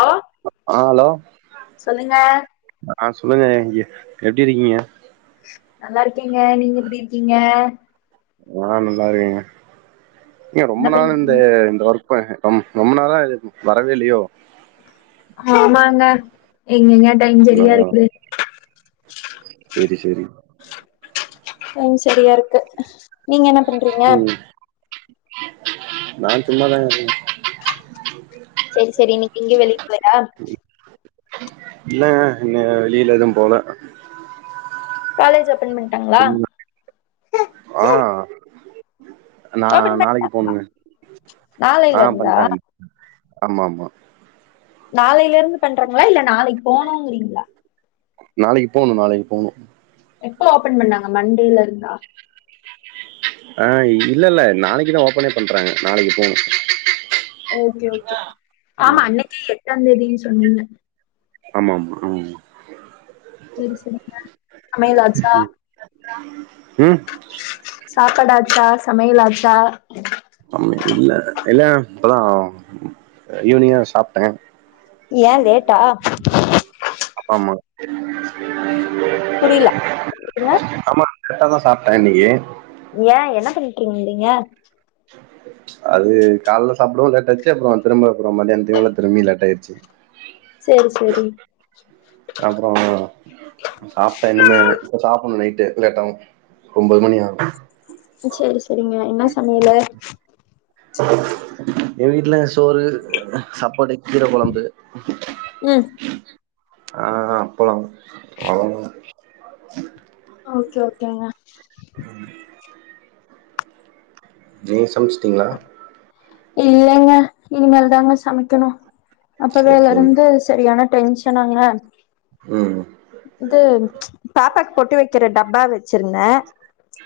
Hello ஆஹ் hello சொல்லுங்க ஆ சொல்லுங்க எப் எப்டி இருக்கீங்க நல்லா இருக்கேங்க நீங்க எப்டி இருக்கீங்க ஆஹ் நல்லா இருக்கீங்க ஏங் ரொம்ப என்ன நாள் இந்த பண்ணிருக்கீங்க இந்த ஒர்க் ப ம் ரொம்ப நாளா வரவே இல்லையோ ஆமாங்க எங்கங்க டைம் சரியா இருக்குது செரி செரி ம் சரியா இருக்கு நீங்க என்ன பண்றீங்க ம் நா சும்மா தாங்க இருக்கே செரி செரி இன்னிக்கு எங்கயு வெளிய போலயா இல்ல என்ன வெளியில எதுவு போல காலேஜ் ஓபன் பண்டாங்களா ஆஹ் நா ஓபன் நாளைக்கு பண்ட்டாங்களா போணுங்க நாளைல ஆஹ் இருந்தா பண்ட்டாங்க ஆமா ஆம்மா நாளையில இருந்து பண்றாங்களா இல்ல நாளைக்கு போணுங்கிறிங்ளா நாளைக்கு போணு நாளைக்கு போணு எப்ப ஓபன் பண்ணாங்க மண்டேல இருந்தா ஆஹ் இல்ல இல்ல நாளைக்குதா ஓபனே பண்றாங்க நாளைக்கு போணு ஓகே ஓகே ஆமா ம் அன்னைக்கி எட்டாதேதின்னு சொன்னீங்க ஆமா ஆமா அஹ் செரி செரிங்க சமையலாச்சா உம் சாப்பாடாச்சா சமையலாச்சா அம்மாயில்ல இல்ல இப்பதா ஈவினிங்தா சாப்ட்டே ஏ லேட்டா அப்பா அம்மா புரியல எப்டி சொன்ன ஆமா கரெட்டா தா சாப்டே இன்னக்கி ஏன் என்ன பண்ணிட்டுருந்தீங்க அது கால்ல சாப்டவு லேட் ஆயிச் அப்றோ திரும்ப அப்றோ மத்தியான்த்து மேல திரும்பி லேட் ஆயிருச்சி சேரி சேரி அப்றோ சாப்ட்டே இன்னிமே இப்ப சாப்ணு நைட்டு ல லேட்டாவு ஒம்பது மணி ஆகு செர் செரிங்க என்ன சமையலு எ வீட்ல சோறு சாப்பாடு கீர குழம்பு ம் ஆ அப்பளம் அவ்லோதா ஆ ஓகே ஓகேங்க [inaudible] நீங்க சமச்சிட்டீங்ளா இல்லங்க இனிமேல்தாங்க சமைக்கணு சரி அப்பவேல சரி இருந்து சரியான டென்ஷ ஷனாங்க ம் இது பாப்பாக்கு பொட்டு வெக்கிற டப்பா வச்சிருந்தே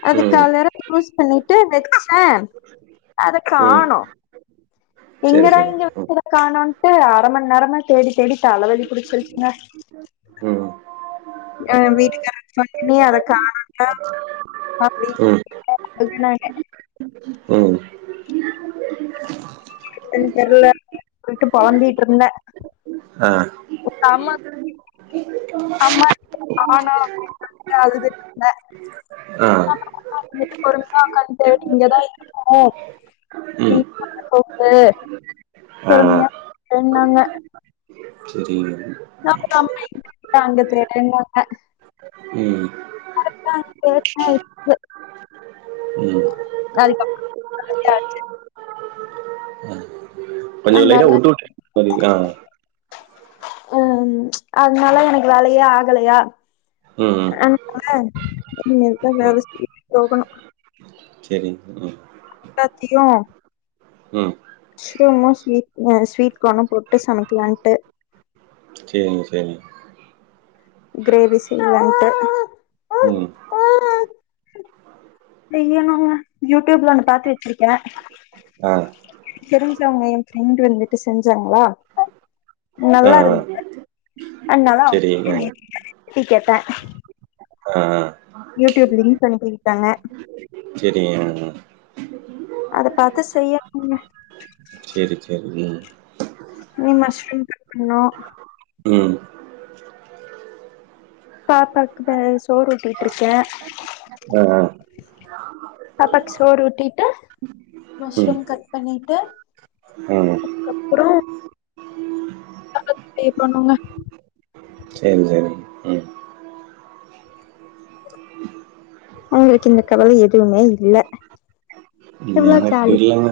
அது ம் காலர யூஸ் பண்ணிட்டு வச்சே அத ம் காணு சரி எங்கடா சரி இங்க ம் வச்சத காணோன்ட்டு அர மண் நேரமா தேடி தேடி தலவலி புடிச்சிருச்சுங்க ம் ஏ வீட்டுகாரர்க்கு ஃபோன் பண்ணி அத காணுன்டா அப்டினு ம் அதுனால ம் எனக் தெர்ல விட்டு பொலம்பிட்ருந்த அ ஆமா அம்மா ஆனா அப்டின் சொல்லிட்டு அழுதுட்ருந்தே ஆ [inaudible] பொறுமையா ஒக்காந் தேடு இங்கதா இருக்கு ம் [unintelligible] ஆ ஆ பொறும்யா ன்னாங்க செரிங்க நா கூப்டா அம்மா இங்கே தேடு அங்க தேடுன்வாங்க ம் [unintelligible] ம் [unintelligible] கொஞ்ச லைட்டா அதனால வுட்டு வுட்டு கேக்ற மாரி ஆ ம் அதனால எனக்கு வேலையே ஆகலையா ம் ம் அதனால [unintelligible] போகணும் சேரி உடுங்க எல்லாத்தியு ம். மஷ்ரூமு ஸ்வீட் ஸ்வீட் கானு போட்டு சமைக்கலான்ட்டு செரிங்க செரி கிரேவி செய்யலான்டு ம். செய்யனுங்க யூடிப்ல ஒன்னு பாத்து வச்சிருக்கே ஆ, தெரிஞ்சவங்க எ ஃபிரண்டு வந்துட்டு செஞ்சாங்களா நல்லா இருந் அண்ணாளா தெரிலங்க டீ கெட்டே அ யூடியூப் லிங்க் அனுப்பி இர்க்காங்க செரிங்க அத பாத்து செய்யனுங்க செரி செரிங்க இனி மஷ்ரூம் கட் பண்ணு ம் பாப்பாக்கு இப்ப சோறு ஊட்டிட்டு இருக்க அ அ பாப்பாக்கு சோறு ஊட்டிட்டு மஷ்ரூம் கட் பண்ணிட்டு ம் அதுக்கப்புறோ பாப்பாக்கு பே பண்ணுங்க சேரிங் சேரிங் அவங்களுக்கு இந்த கவல எதுவுமே இல்ல எவ்ள ஆச்சு இல்லன்னா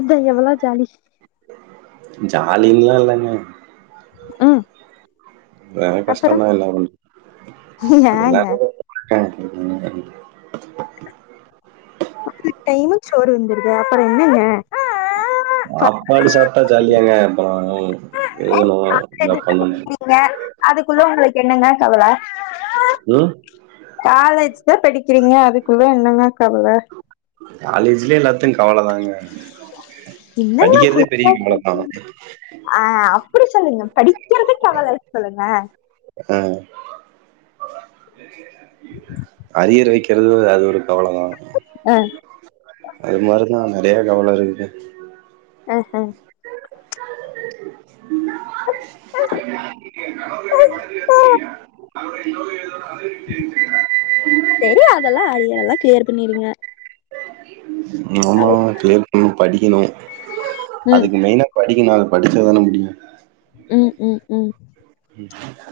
அதா எவ்ளா ஜாலி ஜாலின்லா இல்லங்க ம் என அப்புறோ கஷ்டந்தா எல்லா பண் ஏங்க அந்த டைமுக்கு சோறு வந்துருது அப்புறோ என்னங்க சாப்பாடு சாப்ட்டா ஜாலியாங்க எந்த நாளும் எதுனாலு [inaudible] அதுக்குள்ள உங்களுக் என்னங்க கவல ம் காலேஜ் தா படிக்கிறீங்க அதுக்குள்ள என்னங்க கவல காலேஜ்லே எல்லாத்துக் கவல தாங்க என்னங்க [inaudible] படிக்கிறதே பெரிய கவல தான் ஆ அப்டி சொல்லுங்க படிக்குறதுக் கவலனு சொல்லுங்க அ [inaudible] அரியர் வைக்கிறது அது ஒரு கவல தா அ அது மாரி தா நெறய கவல இருக்குது அ ஹ செரி அதெல்லா அரியர் எல்லா க்ளீயர் பண்ணிருங்க [inaudible] [unintelligible] ஆ க்ளியர் பண்ணு படிக்கணு ம் அதுக்கு மெய்னா படிக்கணு அத படிச்ச தான முடியு ம் ம் ம் ம்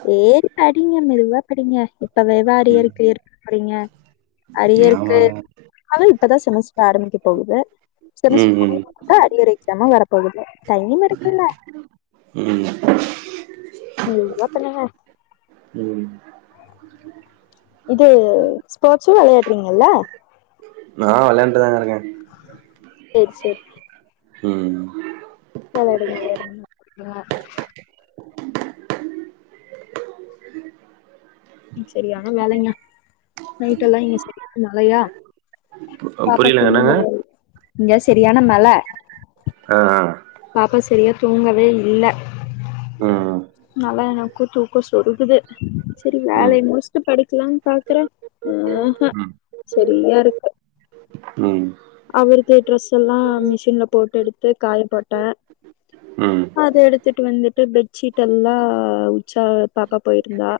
செரி படிங்க மெதுவா படிங்க இப்பவேவா அரியர ம் க்க இருக்க படிங்க அரியருக்கு ஆமாங்க அதா இப்பதா செமஸ்டர் ஆரம்பிக்கப் போகுத ம் ம் செமஸ்டர் [inaudible] அரியர் எக்ஸாமு வரப்போகுது டைம் இருக்குல்ல ம் [unintelligible] பண்ணுங்க ம் இது ஸ்போர்ட்ஸூ வெளையாடுறீங்கல்ல ஆ வெளாண்ட்டு தாங்க இருக்கே செரி செரி ம் விளாடுங்க விளாடுங்க ஓகேவா சரியான வேலைங்க நைட் எல்லா இங்க சரியான மழையா பாப்பா புரியலங்க துங்கவே என்னங்க இல்ல இங்க சரியான மழ அ ஆ பாப்பா சரியா தூங்கவே இல்ல ஆ ம் அனாலா எனக்கு தூக்கோ சொருகுது செரி ம் வேல முடிச்ட்டு படுக்கலான் பாக்குறே ம் ஹூ சரியா இருக்கு ம் அவருது டிரெஸ் எல்லா மிஷின்ல போட்டு எடுத்து காய போட்ட ம் ம் அத எடுத்துட்டு வந்துட்டு பெட்ஷீட் எல்லா உச்சா பாப்பா போயிருந்தா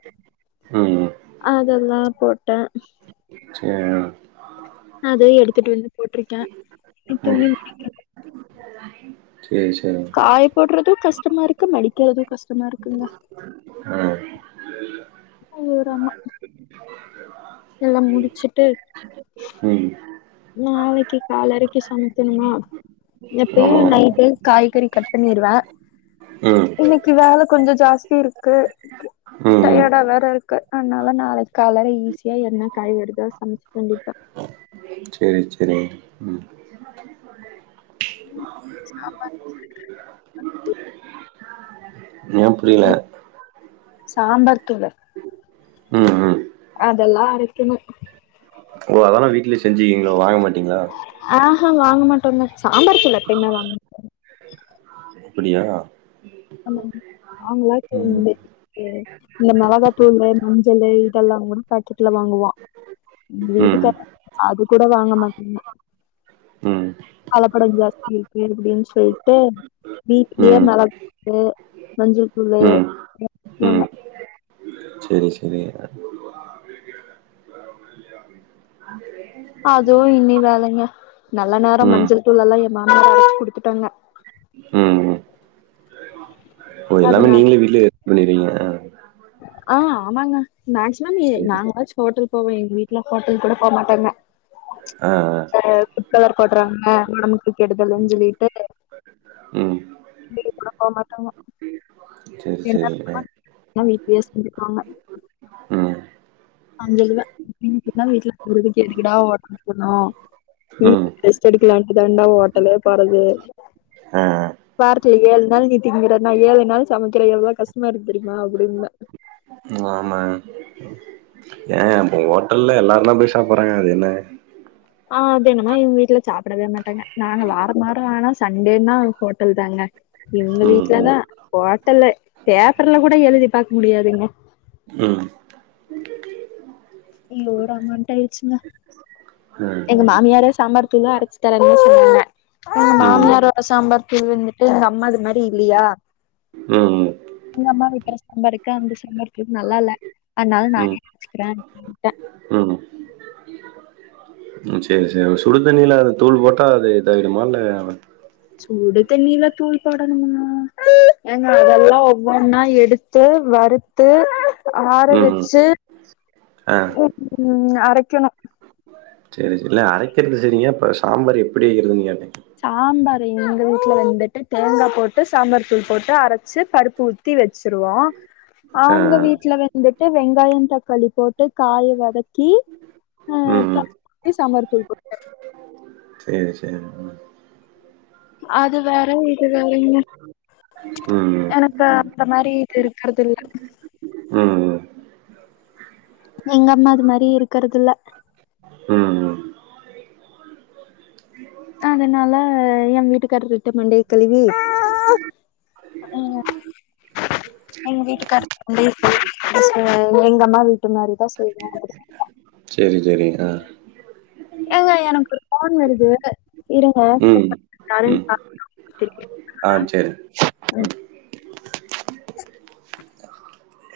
ம் அதெல்லா போட்ட சேர் அதயு எடுத்துட்டு வந்து போட்டிருக்கே இன்னு ம் துணி மடிக்கனு சேரி சேரி போட்றது கஷ்டமா இருக்கு மடிக்கிறது கஷ்டமா இருக்குங்க ஆ ஐயோ ராமா எல்லா முடிச்சுட்டு ம் நாளிக்கி காலரிக்கு சமைக்கணுமா எப்பயு ஆமா நைட்டு காய்கறி கட் பண்ணிருவே ம் இன்னிக்கி வேல கொஞ்சோ ஜாஸ்தி இருக்கு ம் ம் டயர்டா வேற இருக்கு அதனால நாளிக்கி காலில ஈஸியா என்ன காய் வருதோ சமச்சுக்க வேண்டியதா சேர் சேரி ம் சாம்பார் ஏன் புரியல சாம்பார் தூளு ம் ம் அதெல்லா அரைக்கணு ஓ அதெல்லா வீட்லயே செஞ்சுக்குவீங்களோ வாங்க மாட்டீங்களா ஆஹா வாங்க மாட்டோங்க சாம்பார் தூள் எப்பயுமே வாங்க அப்படியா ஆமா ஆமா ம் [inaudible] இந்த மொளகா தூளு மஞ்சளு இதெல்லா கூட பாக்கெட்ல வாங்குவோ எங்க ம் வீட்டுக்கார் அது கூட வாங்க மாட்டங்க ம் கலப்படோ ஜாஸ்தி இருக்கு அப்டின்னு சொல்ட்டு வீட்லயே ம் மெளகு கு மஞ்சள் தூளு [inaudible] செரி செரி அதுவு இன்னி வேலங்க நல்ல நேரோ ம் மஞ்சள் தூள் எல்லா ஏ மாமியார் அரச்சு குடுத்துட்டாங்க ம் ம் ஓ எல்லாமே அதனால நீங்களே வீட்லயே [unintelligible] பண்ணிருவிங்க ஆ ஆமாங்க மேக்சிமம் சேரி நாங்களாச்சு ஹோட்டல் போவோ எங்க வீட்ல ஹோட்டல் கூட போமாட்டாங்க ஆ ஃபுட் கலர் போட்றாங்க ஒடம்புக்கு கெடுதலன்னு சொல்லிட்டு ம் வெளிய கூட போ மாட்டாங்க சேரி என்ன சேரி ஆ வேணுமோ அல வீட்லயே செஞ்சுக்குவாங்க ம் [unintelligible] எதுக்கடா ஹோட்டல் போணு ம் வீட்ல ரெஸ்ட் எடுக்கலாண்டு தாண்டா ஓட்டலே போறது ஆ வாரத்துல ஏழு நாள் நீ திங்குற நா ஏழு நாள் சமைக்கிற எவ்ளோ கஷ்டமா இருக்கு தெரியுமா அப்டின்னுவ ஆமா [unintelligible] ஹோட்டல்ல எல்லாருந்தா போய் சாப்பிட்றாங்க அது என்ன ஆ அது என்னமோ எங்க வீட்ல சாப்பிடவே மாட்டாங்க நாங்க வாரோ வாரோ ஆனா சண்டேன்னா ஹோட்டல் தாங்க இவுங்க ம் ம் வீட்லதா ஹோட்டலு பேப்பர்ல கூட எழுதி பாக்க முடியாதுங்க ம் ஐயோ ராமாண்டு ஆயிடுச்சுங்க ம் எங்க மாமியாரே சாம்பார் தூளு அரச்சி தரேன்னு சொன்னாங்க எங்க ம் மாமியாரோட சாம்பார் தூள் வந்துட்டு எங்க அம்மாது மாரி இல்லியா ம் ம் எங்க அம்மா வெக்கிற சாம்பாருக்கு அந்த சாம்பாருக்கு நல்லால்ல அதனால ம் நானே வெச்சுக்கிறே அப்டின்டே ம் ம் ம் சேரி சேரி சுடுதண்ணியில அது தூள் போட்டா அது இதாயிருமா இல்ல சூடு தண்ணில தூள் போடணுமா ஏங்க அதெல்லா ஒவ்வொன்னா எடுத்து வறுத் த்து ஆற ம் ம் வெச்சி ஆ உ அரைக்கணு சேரி சேரி இல்ல அரைக்கிறது சேரிங்க இப்போ சாம்பார் எப்டி வெக்கிறதுன்னு கேட்டே சாம்பார் எங்க உட்ல வந்துட்டு தேங்கா போட்டு சாம்பார் தூள் போட்டு அரச்சி பருப்பு ஊத் தி வெச்சிருவோ ஆ அவுங்க ஆ வீட்ல வந்துட்டு வெங்காயோ தக்காளி போட்டு காய வதக்கி ஆ பருப்ப ஊத்தி சாம்பார் தூள் போட்ட உ சேரி சேரி ம் அது வேற இது வேறங்க ம் ம் எனக்கு அந்த மாரி இது இருக்கறதில்ல ம் ம் எங்க அம்மாது மாரி இருக்கறதில்ல ம் ம் அதனால எயா வீட்டுக்காரர்கிட்ட மண்டய கழுவி அ எங்க வீட்டுக்கார் [inaudible] எங்க அம்மா வீட்டு மாரிதா செய்வே அப்படி சேரி சேரி ஆ எங்க எனக்கு ஒரு ஃபோன் வருது இருங்க ம் கூப்புட்ற யாருன்னு ம் பாத்துட்டு திருப்பியு ஆ சேரி ம்